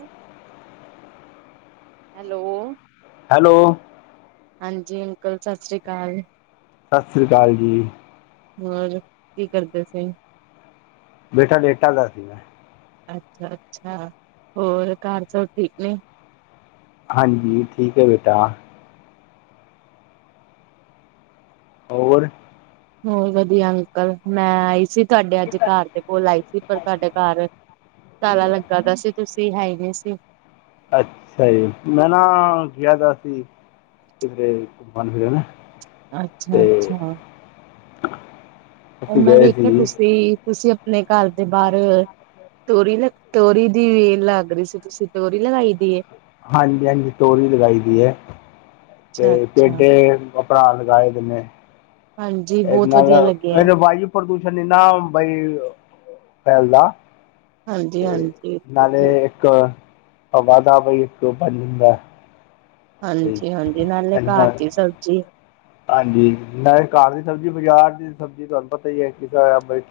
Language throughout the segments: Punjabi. ਉਹ ਹੈਲੋ, ਹੈਲੋ, ਹਾਂਜੀ ਅੰਕਲ, ਸਤਿ ਸ਼੍ਰੀ ਅਕਾਲ। ਸਤਿ ਸ਼੍ਰੀ ਅਕਾਲ ਜੀ। ਹੋਰ ਕੀ ਕਰਦੇ ਸੀ। ਬੇਟਾ ਡੇਟਾ ਦਾ। ਅੱਛਾ- ਅੱਛਾ ਹੋਰ ਘਰ ਸਭ ਠੀਕ ਨੇ। ਹਾਂਜੀ, ਠੀਕ ਹੈ ਬੇਟਾ। ਹੋਰ ਹੋਰ ਵਧੀਆ ਅੰਕਲ। ਮੈਂ ਆਈ ਸੀ ਤੁਹਾਡੇ ਅੱਜ ਘਰ ਦੇ ਕੋਲ ਆਈ ਸੀ। ਪਰ ਤੁਹਾਡੇ ਘਰ ਤਾਲਾ ਲੱਗਾ ਦਾ ਸੀ ਤੁਸੀਂ ਹੈ ਨਹੀਂ ਸੀ। ਅੱਛਾ ਜੀ। ਮੈਂ ਨਾ ਕਿਹਾ ਦਾ ਸੀ। ਕਿਧਰੇ ਕੰਮ ਤੇ ਜਾਣਾ। ਅੱਛਾ -ਅੱਛਾ। [inaudible] ਉਹ ਮੈਂ ਗਏ ਵੇਖਿਆ ਸੀ ਤੁਸੀਂ, ਤੁਸੀਂ ਆਪਣੇ ਘਰ ਦੇ ਬਾਹਰ ਤੋਰੀ ਲ ਤੋਰੀ ਦੀ ਵੇਲ ਲੱਗ ਰਹੀ ਸੀ ਤੁਸੀਂ ਤੋਰੀ ਲਗਾਈ ਦੀ। ਹਾਂਜੀ- ਹਾਂਜੀ ਤੋਰੀ ਲਗਾਈ ਦੀ ਹੈ। ਤੇ ਅੱਛਾ ਅੱਛਾ। ਪੇਡੇ ਆਪਣਾ ਲਗਾਏ ਦਿੰਨੇ। ਹਾਂਜੀ ਇਹਦੇ ਬਹੁਤ ਵਧੀਆ ਨਾਲ ਲੱਗਿਆ ਇਹਨ ਪ੍ਰਦੂਸ਼ਣ ਇਨਾ ਬਈ ਫੈਲਦਾ। ਹਾਂਜੀ ਤੇ ਹਾਂਜੀ, ਬਿਲਕੁਲ ਨਾਲੇ ਠੀਕ। ਇੱਕ ਵਾਧਾ ਬਈ ਇੱਕ ਬਣ ਜਾਂਦਾ। ਬਈ ਹਾਂਜੀ-ਹਾਂਜੀ, ਨਾਲੇ ਇਹਦੇ ਘਰ ਨਾਲ ਦੀ ਸਬਜ਼ੀ ਹਾਂਜੀ, ਮੈਂ ਘਰ ਦੀ ਸਬਜ਼ੀ ਬਾਜ਼ਾਰ ਦੀ ਸਬਜ਼ੀ ਤੁਹਾਨੂੰ ਪਤਾ ਹੀ ਹੈ, ਕਿਸ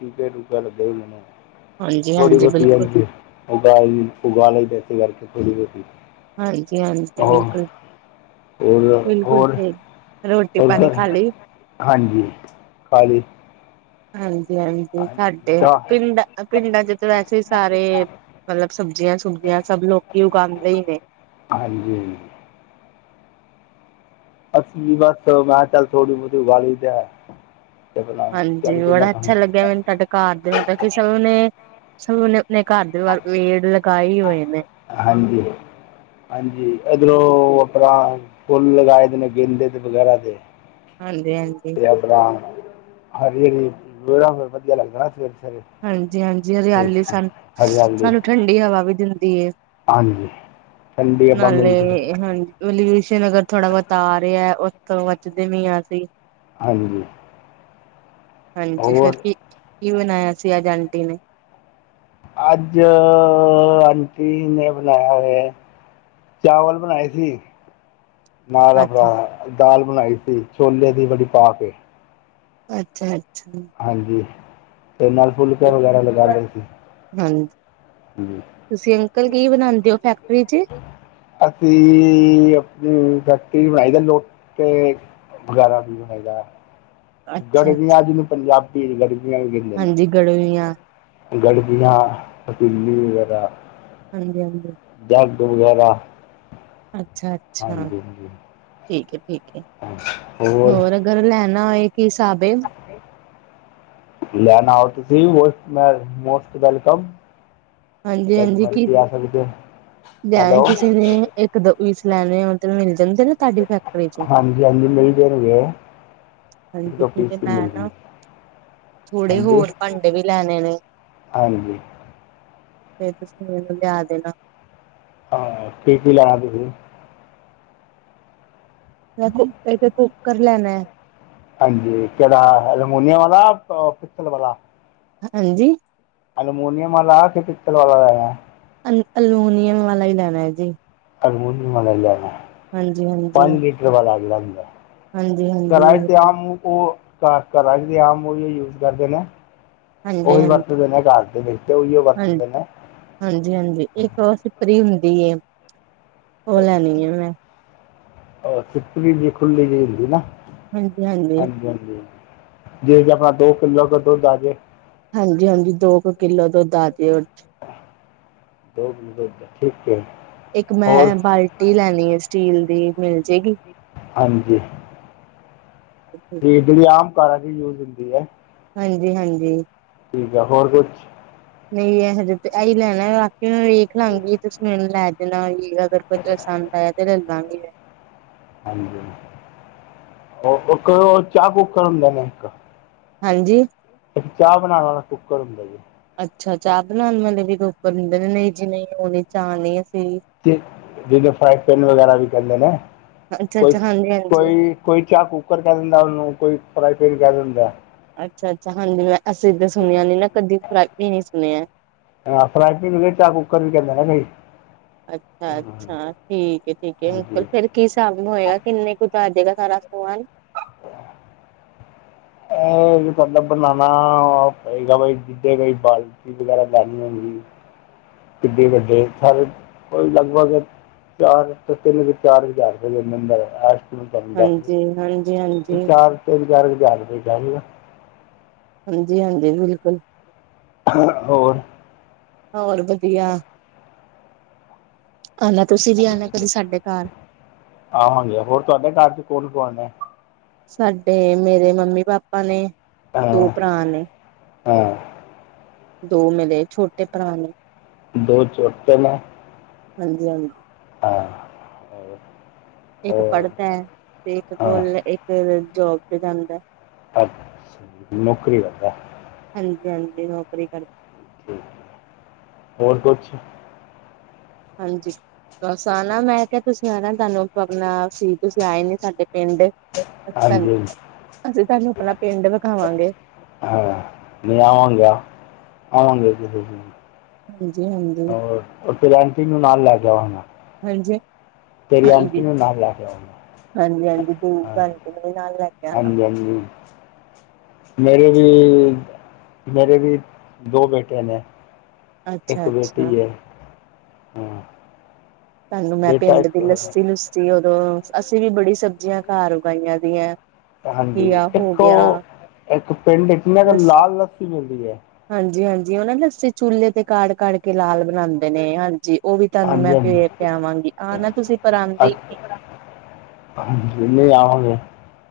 ਟੀਕੇ-ਟੂਕ ਲੱਗਿਆ ਹੀ ਨੇ। ਥੋੜੀ ਹਾਂਜੀ-ਹਾਂਜੀ ਬਹੁਤੀ ਬਿਲਕੁਲ, ਆਂਦੀ। ਉਗਾ- ਉਗਾ ਲ ਲਈ ਵੈਸੇ ਕਰਕੇ ਥੋੜੀ- ਬਹੁਤੀ। ਹਾਂਜੀ- ਹਾਂਜੀ, ਉਹ ਬਿਲਕੁਲ ਹੋਰ -ਬਿਲਕੁਲ, ਹੋਰ ਸਹੀ। ਹੋਰ ਰੋਟੀ-ਪਾਣੀ ਘਰ ਖਾ ਲਈ। ਹਾਂਜੀ, ਖਾਲੀ। ਦਾ ਹਾਂਜੀ-ਹਾਂਜੀ, ਹਾਂਜੀ ਸਾਡੇ ਤਾਂ ਪਿੰਡ ਪਿੰਡਾਂ ਚ ਤਾਂ ਵੈਸੇ ਹੀ ਸਾਰੇ ਮਤਲਬ ਸਬਜ਼ੀਆਂ-ਸੁਬਜੀਆਂ ਸਭ ਲੋਕੀ ਉਗਾਉਂਦੇ ਹੀ ਨੇ। ਹਾਂਜੀ। ਅੱਸੀ ਬਸ ਮੈਂ ਚੱਲ ਥੋੜੀ-ਬਹੁਤੀ ਉਗਾ ਲਈ ਦਾ ਆ। ਹਾਂਜੀ, ਬੜਾ ਅੱਛਾ ਲੱਗਿਆ ਮੈਨੂੰ ਤੁਹਾਡਾ ਘਰ ਦੇ ਮਤਲਬ ਕਿ ਸਭ ਨੇ- ਸਭ ਨੇ ਆਪਣੇ ਘਰ ਦੇ ਪੇੜ ਲਗਾਏ ਹੋਏ ਨੇ। ਹਾਂਜੀ। ਹਾਂਜੀ, ਇਧਰੋਂ ਆਪਣਾ ਫੁੱਲ ਲਗਾਏ ਦੇ ਨੇ ਗੇਂਦੇ ਦੇ ਵਗੈਰਾ ਦੇ। ਹਾਂਜੀ-ਹਾਂਜੀ। ਆਪਣਾ ਹਰੀ-ਹਰੀ ਵਿਹੜਾ ਫਿਰ ਵਧੀਆ ਲੱਗਦਾ ਸਵੇਰੇ-ਸਵੇਰੇ। ਹਾਂਜੀ-ਹਾਂਜੀ, ਹਰਿਆਲੀ ਪਸੰ ਹਰਿਆਲੀ ਠੰਡੀ ਹਵਾ ਵੀ ਦਿੰਦੀ ਹੈ ਹਾਂਜੀ ਠੰਡੀ ਹਵਾ ਨਾਲੇ ਮਿਲਦੀ ਹਾਂਜੀ। ਪੋਲਿਊਸ਼ਨ ਅਗਰ ਥੋੜਾ-ਬਹੁਤਾ ਆ ਰਿਹਾ ਉੱਥੋਂ ਬਚਦੇ ਵੀ ਹਾ ਹਸੀਂ। ਹਾਂਜੀ। ਹਾਂਜੀ, ਫਿਰ ਹੋਰ ਕੀ ਕੀ ਬਣਾਇਆ ਸੀ ਅੱਜ ਆਂਟੀ ਨੇ? ਅੱਜ ਆਂਟੀ ਨੇ ਬਣਾਇਆ ਹੋਇਆ ਚਾਵਲ ਬਣਾਏ ਸੀ। ਨਾਲ ਆਪਣਾ ਅੱਛਾ ਦਾਲ ਬਣਾਈ ਸੀ, ਛੋਲੇ ਦੀ ਬੜੀ ਪਾਕੇ। ਅੱਛਾ-ਅੱਛਾ। ਹਾਂਜੀ, ਤੇ ਨਾਲ ਫੁਲਕਾ ਵਗੈਰਾ ਲਗਾ ਲਏ ਸੀ। ਹਾਂਜੀ, ਜੀ। ਤੁਸੀਂ ਅੰਕਲ ਕੀ ਬਣਾਉਂਦੇ ਹੋ ਫੈਕਟਰੀ ਚ? ਅਸੀਂ ਆਪਣੀ ਫੈਕਟਰੀ ਚੋ ਬਣਾਈ ਦੇ ਲੋਟ ਵਗੈਰਾ ਵੀ ਬਣਾਈਦਾ। ਅੱਛਾ ਅੱਛਾ ਗੜਬੀਆਂ, ਜਿਹਨੂੰ ਪੰਜਾਬੀ ਗੜਬੀਆਂ ਵੀ ਕਹਿੰਦੇ ਹਾਂਜੀ ਗੜਵੀਆਂ ਨੇ। ਗੜਜੀਆਂ, ਪਤੀਲੀ ਵਗੈਰਾ। ਹਾਂਜੀ-ਹਾਂਜੀ। ਜੱਗ ਵਗੈਰਾ। ਅੱਛਾ-ਅੱਛਾ, ਹਾਂਜੀ ਹਾਂਜੀ ਠੀਕ ਹੈ-ਠੀਕ ਹੈ, ਹੋਰ ਅਗਰ ਲੈਣਾ ਹੋਏ ਕੀ ਹਿਸਾਬ ਹੇ? ਲੈਣਾ ਹੋ ਤੁਸੀਂ ਮੋਸਟ ਵੈਲਕਮ। ਜਦ ਹਾਂਜੀ-ਹਾਂਜੀ ਕਿ ਮਰਜ਼ੀ ਆ ਸਕਦੇ ਹੋ ਲੈਣੇ ਹੈਲੋ ਕਿਸੇ ਨੇ ਇੱਕ ਪੀਸ ਲੈਣੇ ਹੋਣ। ਤੇ ਮਿਲ ਜਾਂਦੇ ਨੇ ਤੁਹਾਡੀ ਫੈਕਟਰੀ ਚੋ। ਹਾਂਜੀ ਹਾਂਜੀ ਮਿਲ ਜਾਣਗੇ ਇੱਕ ਹਾਂਜੀ, ਠੀਕ ਹੈ ਫੀਸ ਵੀ ਮੈਂ ਮਿਲ ਗਈ ਨਾ ਥੋੜੇ ਹਾਂਜੀ ਹੋਰ ਭਾਂਡੇ ਵੀ ਲੈਣੇ ਨੇ। ਹਾਂਜੀ। ਫੇਰ ਤੁਸੀਂ ਮੈਨੂੰ ਲਿਆ ਦੇਣਾ। ਹਾਂ, ਕੀ- ਕੀ ਲੈਣਾ ਤੁਸੀਂ? ਮੈ ਤਾਂ ਇੱਕ ਕੁੱਕਰ ਲੈਣਾ। ਹਾਂਜੀ, ਕਿਹੜਾ ਅਲਮੋਨੀਮ ਵਾਲਾ, ਪਿਕਸਲ ਵਾਲਾ? ਹਾਂਜੀ। ਅਲੂਮੋਨੀਅਮ ਵਾਲਾ, ਕੇ ਪਿਕਸਲ ਵਾਲਾ ਲੈਣਾ। ਅ ਅਲੂਨੀਅਮ ਵਾਲਾ ਹੀ ਲੈਣਾ ਹੈ ਜੀ। ਐਲਮਯੂਨੀਅਮ ਵਾਲਾ ਹੀ ਲੈਣਾ। ਹਾਂਜੀ, ਹਾਂਜੀ। ਵਾ ਲਗ ਜਾਦਾ ਹਾਂਜੀ ਹਾਂਜੀ ਹਾਂਜੀ ਘਰਾ ਵਿਚ ਤੇ ਹਾਂਜੀ ਆਮ ਉਹ ਘ ਘਰਾ ਚ ਜਿਹੜੇ ਆਮ ਉਹ ਵੀ ਯੂਜ ਕਰਦੇ ਨੇ ਉਹੀ ਵਰਤਦੇ ਨੇ ਘਾਰ ਦੇ ਵਿੱਚ ਉਹੀ ਉਹ ਹਾਂਜੀ ਵਰਤਦੇ ਨੇ ਹਾਂਜੀ ਹਾਂਜੀ, ਇੱਕ ਓਹ ਸਿਪਰੀ ਹੁੰਦੀ ਏ, ਓਹ ਲੈਣੀ ਏ ਮੈਂ। ਅ ਸਿੱਪਰੀ ਜੀ ਖੁੱਲੀ ਜੀ ਹੁੰਦੀ ਨਾ। ਹਾਂਜੀ ਹਾਂਜੀ, ਜਿਦੇ ਜ ਅਪਣਾ ਦੋ ਕਿੱਲੋ ਕ ਦੁੱਧ ਆਜੇ। ਹਾਂਜੀ ਹਾਂਜੀ, ਦੋ ਕ ਕਿੱਲੋ ਦੁੱਧ ਆਜੇ ਓਦੇ ਚ। ਦੋ ਕਿਲੋ ਦੋੱਧ ਆ ਠੀਕ ਐ। ਇੱਕ ਮੈਂ ਬਾਲਟੀ ਲੈਣੀ ਏ ਸਟੀਲ ਦੀ ਮਿਲ ਜੇਗੀ? ਹਾਂਜੀ। [inaudible] ਕਿ ਜੇੜੀ ਆਮ ਘਰਾਂ ਚ ਯੂਜ ਹੁੰਦੀ ਐ। ਹਾਂਜੀ, ਹਾਂਜੀ। ਠੀਕ ਐ, ਹੋਰ ਕੁਛ? ਨਹੀਂ ਐ ਹਜੇ ਤੇ ਐਹੀ ਲੈਣਾ ਬਾਕੀੇ ਮੈਂ ਵੇਖ ਦੇਖ ਲਾਂਗੀ ਤੁਸੀਂ ਮੈਨੂੰ ਲੈ ਦੇਣਾ ਵੀ ਅਗਰ ਕੋਈ ਪਸੰਦ ਆਯਾ ਤੇ ਲ ਲਾਂਗੀ। ਹਾਂਜੀ, ਹੋ ਇੱਕ ਓ ਚਾਹ ਕੁਕਰ ਹੂੰਦੇ ਨੇ ਇੱਕ। ਹਾਂਜੀ। ਇੱਕ ਚਾਹ ਬਣਾਣ ਵਾਲਾ ਕੁੱਕਰ ਹੁੰਦਾ ਜੇ। ਅੱਛਾ ਚਾਹ ਬਣਾਣ ਵਾਲੇ ਵੀ ਕੁਕਰ ਹੁੰਦੇ ਨੇ ਨਹੀਂ ਜੀ ਨਹੀਂ ਓਹ ਨੀ ਚਾਹ ਨੀ ਅਸੀਂ ਤੇ ਜਿਦੇ ਫਰਾਈ ਪੈਨ ਵਗੈਰਾ ਵੀ ਕੈੰਦੇ ਨੇ। ਕੋਈ ਅੱਛਾ-ਅੱਛਾ, ਹਾਂਜੀ-ਹਾਂਜੀ। ਅੱਛਾ-ਅੱਛਾ, ਹਾਂਜੀ ਕੋਈ ਕੋਈ ਚਾਹ ਕੂੱਕਰ ਕੈ ਦਿੰਦੈ ਓਹਨੂੰ ਕੋਈ ਫਰਾਈ ਪੇਨ ਕੈ ਦਿੰਦੈ। ਅੱਛਾ ਅੱਛਾ, ਹਾਂਜੀ ਮੈਂ ਅਸੀਂ ਤੇ ਸੁਣਿਆ ਨੀ ਨਾ ਕਦੀ, ਫਰਾਈ ਪਿਨ ਹੀ ਸੁਣਿਐ। ਫਰਾਈ ਪੀਨ ਹੁੰਦੇ ਚਾ ਬ ਅੱਛਾ ਅੱਛਾ, ਠੀਕ ਹੈ ਠੀਕ ਹੈ ਅੰਕਲ ਹਾਂਜੀ ਫੇਰ ਕੀ ਸਾਬ ਹੋਏਗਾ ਕਿੰਨੇ ਕੁ ਚ ਆਜੇਗਾ ਸਾਰਾ ਸਮਾਨ? ਅਹ ਤੁਹਾਡਾ ਬਨਾਨਾ ਪਏਗਾ ਬਾਈ ਜਿੱਧੇਗਾ ਬਾਲ ਵਗੈਰਾ ਬਾਰੀ ਨਾ ਮਿਲੀ। [inaudible] ਕਿੱਡੇ ਵੱਡੇ ਸਾਰੇ ਲਗਭਗ ਚਾਰ ਤੋਂ ਤਿੰਨ ਕ ਚਾਰ ਹਜ਼ਾਰ ਰੁਪਏ ਦੇੰ ਅੰਦ ਅੰਦਰ ਐਸ ਮੈ ਤਾਨੂ ਦੱਸ ਹਾਂਜੀ-ਹਾਂਜੀ, ਦੀਆ, ਹਾਂਜੀ, ਚਾਰ ਤਿੰਨ ਚਾਰ ਕ ਹਜ਼ਾਰ ਰੁਪਏ ਚ ਆਜੇਗਾ। ਹਾਂਜੀ ਹਾਂਜੀ, ਬਿਲਕੁਲ। ਹ ਹੋਰ? ਹੋਰ ਵਧੀਆ। ਆਨਾ ਤੁਸੀਂ ਵੀ ਆਣਾ ਕਦੀ ਸਾਡੇ ਘਰ। ਆਵਾਂਗੇ, ਹੋਰ ਤੁਹਾਡੇ ਘਰ ਚ ਕੌਣ ਕੌਣ ਏ ਸਾਡੇ ਮੇਰੇ ਮੰਮੀ ਪਾਪਾ ਨੇ। ਹਾਂ। ਓਹ ਭਰਾ ਨੇ। ਹਾਂ ਦੋ ਮੇਰੇ ਛੋਟੇ ਭਰਾ ਨੇ। ਦੋ ਛੋਟੇ ਨੇ। ਹਾਂਜੀ ਹਾਂਜੀ। ਹਾਂ, ਹੋਰ? ਇੱਕ ਪੜ੍ਹਦੈ, ਤੇ ਇੱਕ ਹਾਂ ਕੋਲ ਇੱਕ ਜੋਬ ਤੇ ਜਾਂਦੈ। ਅੱਛਾ ਜੀ, ਨੌਕਰੀ ਕਰੱਦੈ। ਹਾਂਜੀ ਹਾਂਜੀ, ਨੌਕਰੀ ਕਰਦ ਹੋਰ ਕੁਛ? ਹਾਂਜੀ। ਬਸ ਆਣਾ ਮੈਂ ਕਿਹਾ ਤੁਸੀਂ ਆਣਾ ਤੁਹਾਨੂੰ ਪਬਨਾ ਸੀ ਤੁਸੀਂ ਆਏ ਨੀ ਸਾਡੇ ਪਿੰਡ। ਅਸੀਂ ਤੁਹਾਨੂੰ, ਹਾਂਜੀ ਅਸੀਂ ਤੁਹਾਨੂੰ ਅਪਣਾ ਪਿੰਡ ਵਿਖਾਵਾਂਗੇ। ਹਾ ਲੈ ਆਵਾਂਗਾ, ਆਵਾਂਗੇ ਜਰੂਰ। ਹਾਂਜੀ-ਹਾਂਜੀ। ਔਰ, ਔਰ ਫੇਰ ਆਂਟੀ ਨੂੰ ਨਾਲ ਲੈ ਕੇ ਆਵਾਂਗਾ। ਹਾਂਜੀ। ਤੇਰੀ ਆਂਟੀ ਨੂੰ ਨਾਲ ਲੈਂਕੇ ਆਵਾਂਗੇ। ਹਾਂਜੀ-ਹਾਂਜੀ ਦ ਭੈਣ ਜੀ ਨੂੰ ਵੀ ਨਾਲ ਲੈ ਕੇ ਆਣਾ ਹਾਂਜੀ-ਹਾਂਜੀ ਮੇਰੇ ਵੀ, ਮੇਰੇ ਵੀ ਦੋ ਬੇਟੇ ਨੇ। ਅੱਛਾ ਇੱਕ ਅੱਛਾ ਬੇਟੀ ਹੈ, ਹਾਂ। ਤੁਹਾਨੂੰ ਮੈਂ ਬੇਟਾ ਪਿੰਡ ਇੱਕ ਦੀ ਲੱਸੀ ਲੁੱਸੀ ਉਦੋਂ ਅਸੀਂ ਵੀ ਬੜੀ ਸਬਜ਼ੀਆਂ ਘਰ ਉਗਾਈਆਂ ਦੀਆਂ। ਹਾਂਜੀ ਘੀਆ ਹੋ ਇੱਕ ਗਿਆ ਉਹ, ਇੱਕ ਪਿੰਡ ਇੱਕ ਨਾ ਲਾਲ ਲੱਸੀ ਮਿਲਦੀ ਆ। ਹਾਂਜੀ-ਹਾਂਜੀ ਉਹ ਨਾ ਲੱਸੀ ਚੁੱਲ੍ਹੇ ਤੇ ਕਾੜ-ਕਾੜ ਕੇ ਲਾਲ ਬਣਾਉਂਦੇ ਨੇ ਹਾਂਜੀ। ਉਹ ਵੀ ਤੁਹਾਨੂੰ ਹਾਂਜੀ ਮੈਂ ਪੇ ਪਿਆਵਾਂਗੀ ਆਨਾ ਤੁਸੀਂ ਪਰ ਆਂਦੇ ਈ ਹਾਂਜੀ ਨਹੀਂ। ਨਹੀਂ ਆਵਾਂਗੇ,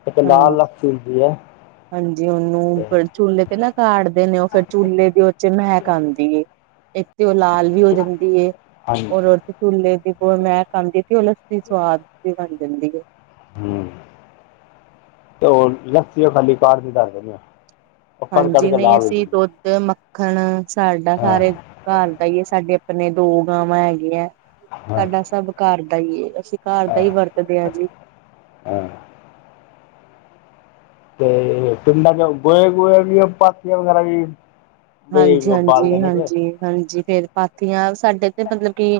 ਇੱਕ ਲਾਲ ਹਾਂ ਲੱਸੀ ਹੁੰਦੀ ਆ। ਹਾਂਜੀ ਉਹਨੂੰ ਚੂਲੇ ਤੇ ਨਾ ਕਾੜ ਦੇ ਨੇ ਉਹ ਫੇਰ ਚੁੱਲ੍ਹੇ ਦੀ ਉਹ ਚ ਮਹਿਕ ਆਉਂਦੀ ਏ। ਇੱਕ ਤੇ ਉਹ ਲਾਲ ਵੀ ਹੋ ਜਾਂਦੀ ਏ। ਹਾਂਜੀ ਉਹ ਚੁਲੇ ਦੀ ਬ ਮੈਂ ਖਾਂਦੀ ਸੀ ਉਹ ਲੱਸੀ ਸਵਾਦ ਵੀ ਬਣ ਜਾਂਦੀ ਏ। ਹੂੰ, ਤੇ ਉਹ ਲੱਸੀ ਉਹ ਖਾਲੀ ਕਾੜ ਦੀ ਦੱਸ ਦੇਣੀ ਆ। ਉਹ ਕੜ ਕੜ ਹਾਂਜੀ ਕੇ ਨਹੀਂ ਲਾਲ ਹੋ ਅਸੀਂ ਜਾਂਦੀ ਦੁੱਧ, ਮੱਖਣ ਸਾਡਾ ਹੈ ਸਾਰੇ ਹਾਂ ਘਰ ਦਾ ਹੀ ਹੈ ਸਾਡੇ ਆਪਣੇ ਦੋ ਗਾਵਾਂ ਹੈਗੀਆ ਹਾਂ ਸਾਡਾ ਸਭ ਘਰ ਦਾ ਹੀ ਏ ਅਸੀਂ ਘਰ ਦਾ ਹੀ ਵਰਤਦੇ ਆ ਜੀ। ਹੂੰ ਤੇ ਪਿੰਡਾਂ ਚ ਗੋਹੇ ਗੋਹੇ ਵੀ ਪਾਥੀਆਂ ਵਗੈਰਾ ਵੀ ਬਈ ਹਾਂਜੀ-ਹਾਂਜੀ ਹਾਂਜੀ ਹਾਂਜੀ ਫੇਰ ਪਾਥੀਆਂ ਸਾਡੇ ਤੇ ਮਤਲਬ ਕਿ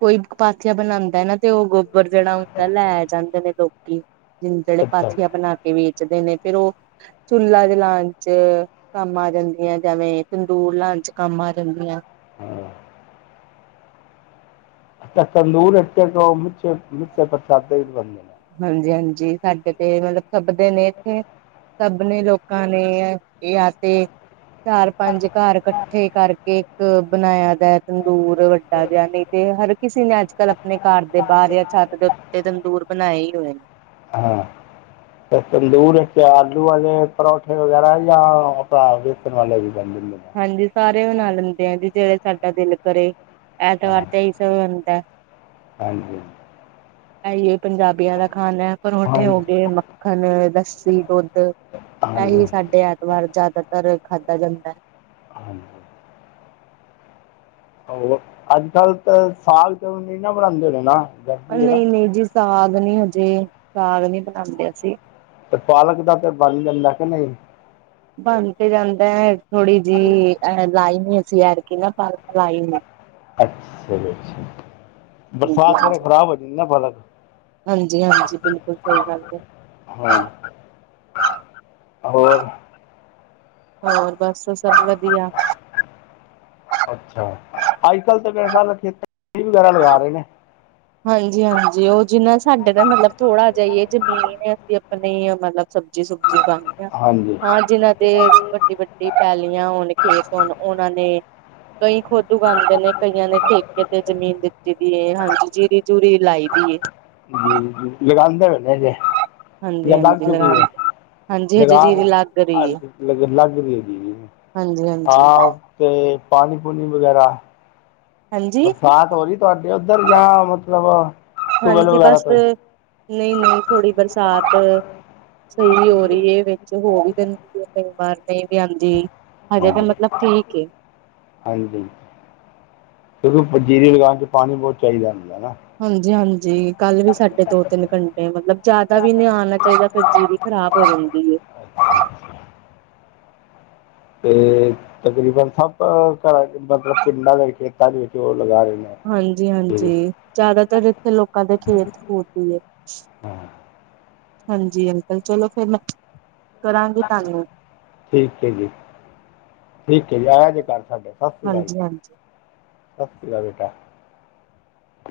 ਕੋਈ ਪਾਥੀਆ ਬਣਾਉਂਦਾ ਨਾ ਤੇ ਉਹ ਗੋਬਰ ਜਿਹੜਾ ਹੁੰਦਾ ਲੈ ਜਾਂਦੇ ਨੇ ਲੋਕੀ। ਜਿੰਨੀ ਜਿਹੜੇ ਪਾਥੀਆਂ ਬਣਾ ਕੇ ਵੇਚਦੇ ਨੇ ਫੇਰ ਉਹ ਚੁੱਲਾ ਜਲਾਣ ਚ ਕੰਮ ਆ ਜਾਂਦੀਆਂ ਜਿਵੇਂ ਤੰਦੂਰ ਲਾਉਣ ਚ ਕੰਮ ਆ ਜਾਂਦੀਆਂ। ਹੂੰ ਅੱਛਾ ਤੰਦੂਰ ਇਥੇ ਗਾਂਵ ਵਿੱਚ ਮਿੱਠੇ ਪ੍ਰਸਾਦੇ ਵੀ ਬਣਦੇ। ਹਾਂਜੀ-ਹਾਂਜੀ ਸਾਡੇ ਤੇ ਮਤਲਬ ਪਕਦੇ ਨੇ ਇੱਥੇ। ਸਭ ਨੇ ਲੋਕਾਂ ਨੇ ਇਹ ਯਾ ਤੇ ਚਾਰ ਪੰਜ ਘਰ ਕ ਇਕੱਠੇ ਕਰਕੇ ਇੱਕ ਬਣਾਇਆ ਦਾ ਤੰਦੂਰ ਵੱਡਾ ਜਾ ਨਹੀਂ ਤੇ ਹਰ ਕਿਸੇ ਨੇ ਅੱਜ ਕੱਲ ਆਪਣੇ ਘਰ ਦੇ ਬਾਹਰ ਜਾਂ ਛੱਤ ਦੇ ਉੱਤੇ ਤੰਦੂਰ ਬਣਾਏ ਹੀ ਹੋਏ ਨੇ। ਤੰਦੂਰ ਵਿੱਚ ਆਲੂ ਵਾਲੇ ਪਰੌਂਠੇ ਵਗੈਰਾ ਜਾਂ ਆਪਣਾ ਵੇਸਣ ਵਾਲੇ ਵੀ ਬਣਦੀ ਓ। ਹਾਂਜੀ ਸਾਰੇ ਬਣਾ ਲੈਂਦੇ ਆ ਜੀ ਜਿਹੜੇ ਸਾਡਾ ਦਿਲ ਕਰੇ, ਐਤਵਾਰ ਤਾਂ ਇਹੀ ਸਭ ਬਣਦਾ। ਹਾਂਜੀ। ਇਹੀ ਐ ਪੰਜਾਬੀਆਂ ਦਾ ਖਾਣਾ ਹੈ ਪਰ ਉੱਠੇ ਹੋ ਹਾਂਜੀ ਗਏ ਮੱਖਣ, ਲੱਸੀ, ਦੁੱਧ। ਹਾਂਜੀ ਇਹੀ ਸਾਡੇ ਐਤਵਾਰ ਜ਼ਿਆਦਾਤਰ ਖਾਧਾ ਜਾਂਦਾ। ਆ ਅੱਜ ਕੱਲ੍ਹ ਤਾਂ ਸਾਗ ਸੂਗ ਨੀ ਨਾ ਬਣਾਉਂਦੇ ਹੈਗੇ ਨਾ। ਗਰਮੀ ਹੈ ਨਾ ਨਹੀਂ-ਨਹੀਂ ਜੀ ਸਾਗ ਨਹੀਂ ਹਜੇ ਸਾਗ ਨਹੀਂ ਬਣਾਉਂਦੇ ਅਸੀਂ। ਤੇ ਪਾਲਕ ਦਾ ਤੇ ਬਣ ਜਾਂਦਾ ਕਿ ਨਹੀਂ? ਬਣ ਤੇ ਜਾਂਦਾ ਥੋੜ੍ਹੀ ਜਿਹੀ ਅ ਲਾਈ ਨਹੀਂ ਅਸੀਂ ਐਤਕੀ ਨਾ ਪਾਲਕ ਲਾਈ ਨੀ। ਅੱਛਾ, ਚਲੋ ਜੀ ਬਰਸਾਤ ਵੇਲੇ ਖ਼ਰਾਬ ਹੋ ਜਾਂਦੀ ਨਾ ਪਾਲਕ। ਹਾਂਜੀ-ਹਾਂਜੀ ਬਿਲਕੁਲ ਸਹੀ ਗੱਲ ਹੈ। ਹਾਂ ਹੋਰ ਹੋਰ ਬਸ ਸਭ ਵਧੀਆ। ਅੱਛਾ। ਅੱਜ ਕੱਲ ਤਾਂ ਮੇਰਾ ਖਿਆਲ, ਖੇਤ ਵਗੈਰਾ ਲਗਾ ਰਹੇ ਨੇ। ਹਾਂਜੀ- ਹਾਂਜੀ, ਉਹ ਜਿਨਾ ਸਾਡੇ ਦਾ ਮਤਲਬ, ਥੋੜਾ ਜਿਹਾ ਹੀ ਹੈ ਜ਼ਮੀਨ। ਅਸੀਂ ਆਪਣੀ ਹੀ ਮਤਲਬ। ਸਬਜ਼ੀ- ਸੁਬਜੀ ਗਾਉਂਦੀਆਂ ਆ। ਹਾਂਜੀ ਹਾਂ ਜਿਹਨਾਂ ਦੇ, ਵੱਡੀ ਵੱ। ਪੈਲੀਆਂ ਹੋੁਣ, ਖੇਸ ਹੁਣ, ਉਹਨਾਂ ਨੇ ਕਈ ਖੁਦ। ਉਗਾਉਂਦੇ ਨੇ, ਕਈਆਂ ਨੇ ਠੇਕੇ ਤੇ ਜ਼ਮੀਨ ਦਿੱਤੀ ਵੀ ਏ, ਹਾਂਜੀ। ਜੀਰੀ-ਜੂਰੀ ਲਾਈ ਦੀ ਏ। ਹੂੰ, ਲਗਾਉਂਦੇ ਹੋਦੇ ਹਜੇ। ਹਾਂਜੀ-ਹਾਂਜੀ, ਲਗਾਂਦੇ। ਲਗਾ ਰਹੇ, ਹਾਂਜੀ, ਲੱਗ ਰਹੀਂ ਏ ਜੀ। ਹਾਂਜੀ-ਹਾਂਜੀ ਹਾਂ। ਤੇ ਪਾਣੀ-ਪੂਣੀ ਵਗੈਰਾ? ਹਾਂਜੀ-ਹਾਂਜੀ ਬਰਸਾਤ ਹੋ ਰਹੀ, ਤੁਹਾਡੇ ਉੱਧਰ ਯਾ ਮਤਲਬ ਟੂਬਲ ਹਾਂਜੀ, ਵਗੈਰਾ ਬਸ, ਤੋਂ ਹੀ? ਨਹੀਂ-ਨਹੀਂ। ਥੋੜੀ ਬਰਸਾਤ, ਸਹੀ ਵੀ ਹੋ ਰਹੀ ਏ। ਹੋ ਵੀ ਦਿੰਦੀ ਹੈ, ਕਈ ਵਾਰ ਨਹੀਂ ਵੀ ਆਂਦੀ। ਹਜੇ ਤੇ ਹਾਂਜੀ ਮਤਲਬ ਠੀਕ ਏ। ਹਾਂਜੀ, ਤੇ ਜੀਰੀ ਲਗਾਉਣ ਚ, ਪਾਣੀ ਬਹੁਤ ਚਾਹੀਦਾ ਹੁੰਦਾ ਨਾ। ਹਾਂਜੀ-ਹਾਂਜੀ, ਕੱਲ ਵੀ ਸਾਡੇ ਦੋ, ਤਿੰਨ ਘੰਟੇ ਮਤਲਬ ਜ਼ਿਆਦਾ ਵੀ, ਨਹੀਂ ਆਉਣਾ ਚਾਹੀਦਾ ਫੇਰ ਜੀਰੀ ਖਰਾਬ, ਹੋ ਜਾਂਦੀ ਏ। ਤੇ ਤਕਰੀਬਨ ਸਭ, ਅ ਘਰਾਂ ਚ, ਮਤਲਬ ਪਿੰਡਾਂ ਦੇ ਠੇਕਾ ਦੇ ਕੇ, ਉਹ ਲਗਾ ਰਹੇ ਨੇ। ਜੀ ਹਾਂਜੀ-ਹਾਂਜੀ, ਜ਼ਿਆਦਾਤਰ ਇੱਥੇ ਲੋਕਾਂ ਦੇ ਖੇਤ-ਖੂਤ ਹੀ ਏ। ਹਾਂ ਹਾਂਜੀ ਅੰਕਲ। ਚਲੋ ਫੇਰ ਮੈਂ, ਕਰਾਂਗੀ ਤੁਹਾਨੂੰ। ਠੀਕ ਹੈ ਜੀ, ਠੀਕ ਹੈ ਜੀ। ਆਇਆ ਜੇ ਘਰ ਸਾਡੇ। ਸਤਿ ਸ੍ਰੀ ਅਕਾਲ ਜੀ। ਹਾਂਜੀ-ਹਾਂਜੀ ਸਾਸ੍ਰੀਕਾਲ ਬੇਟਾ।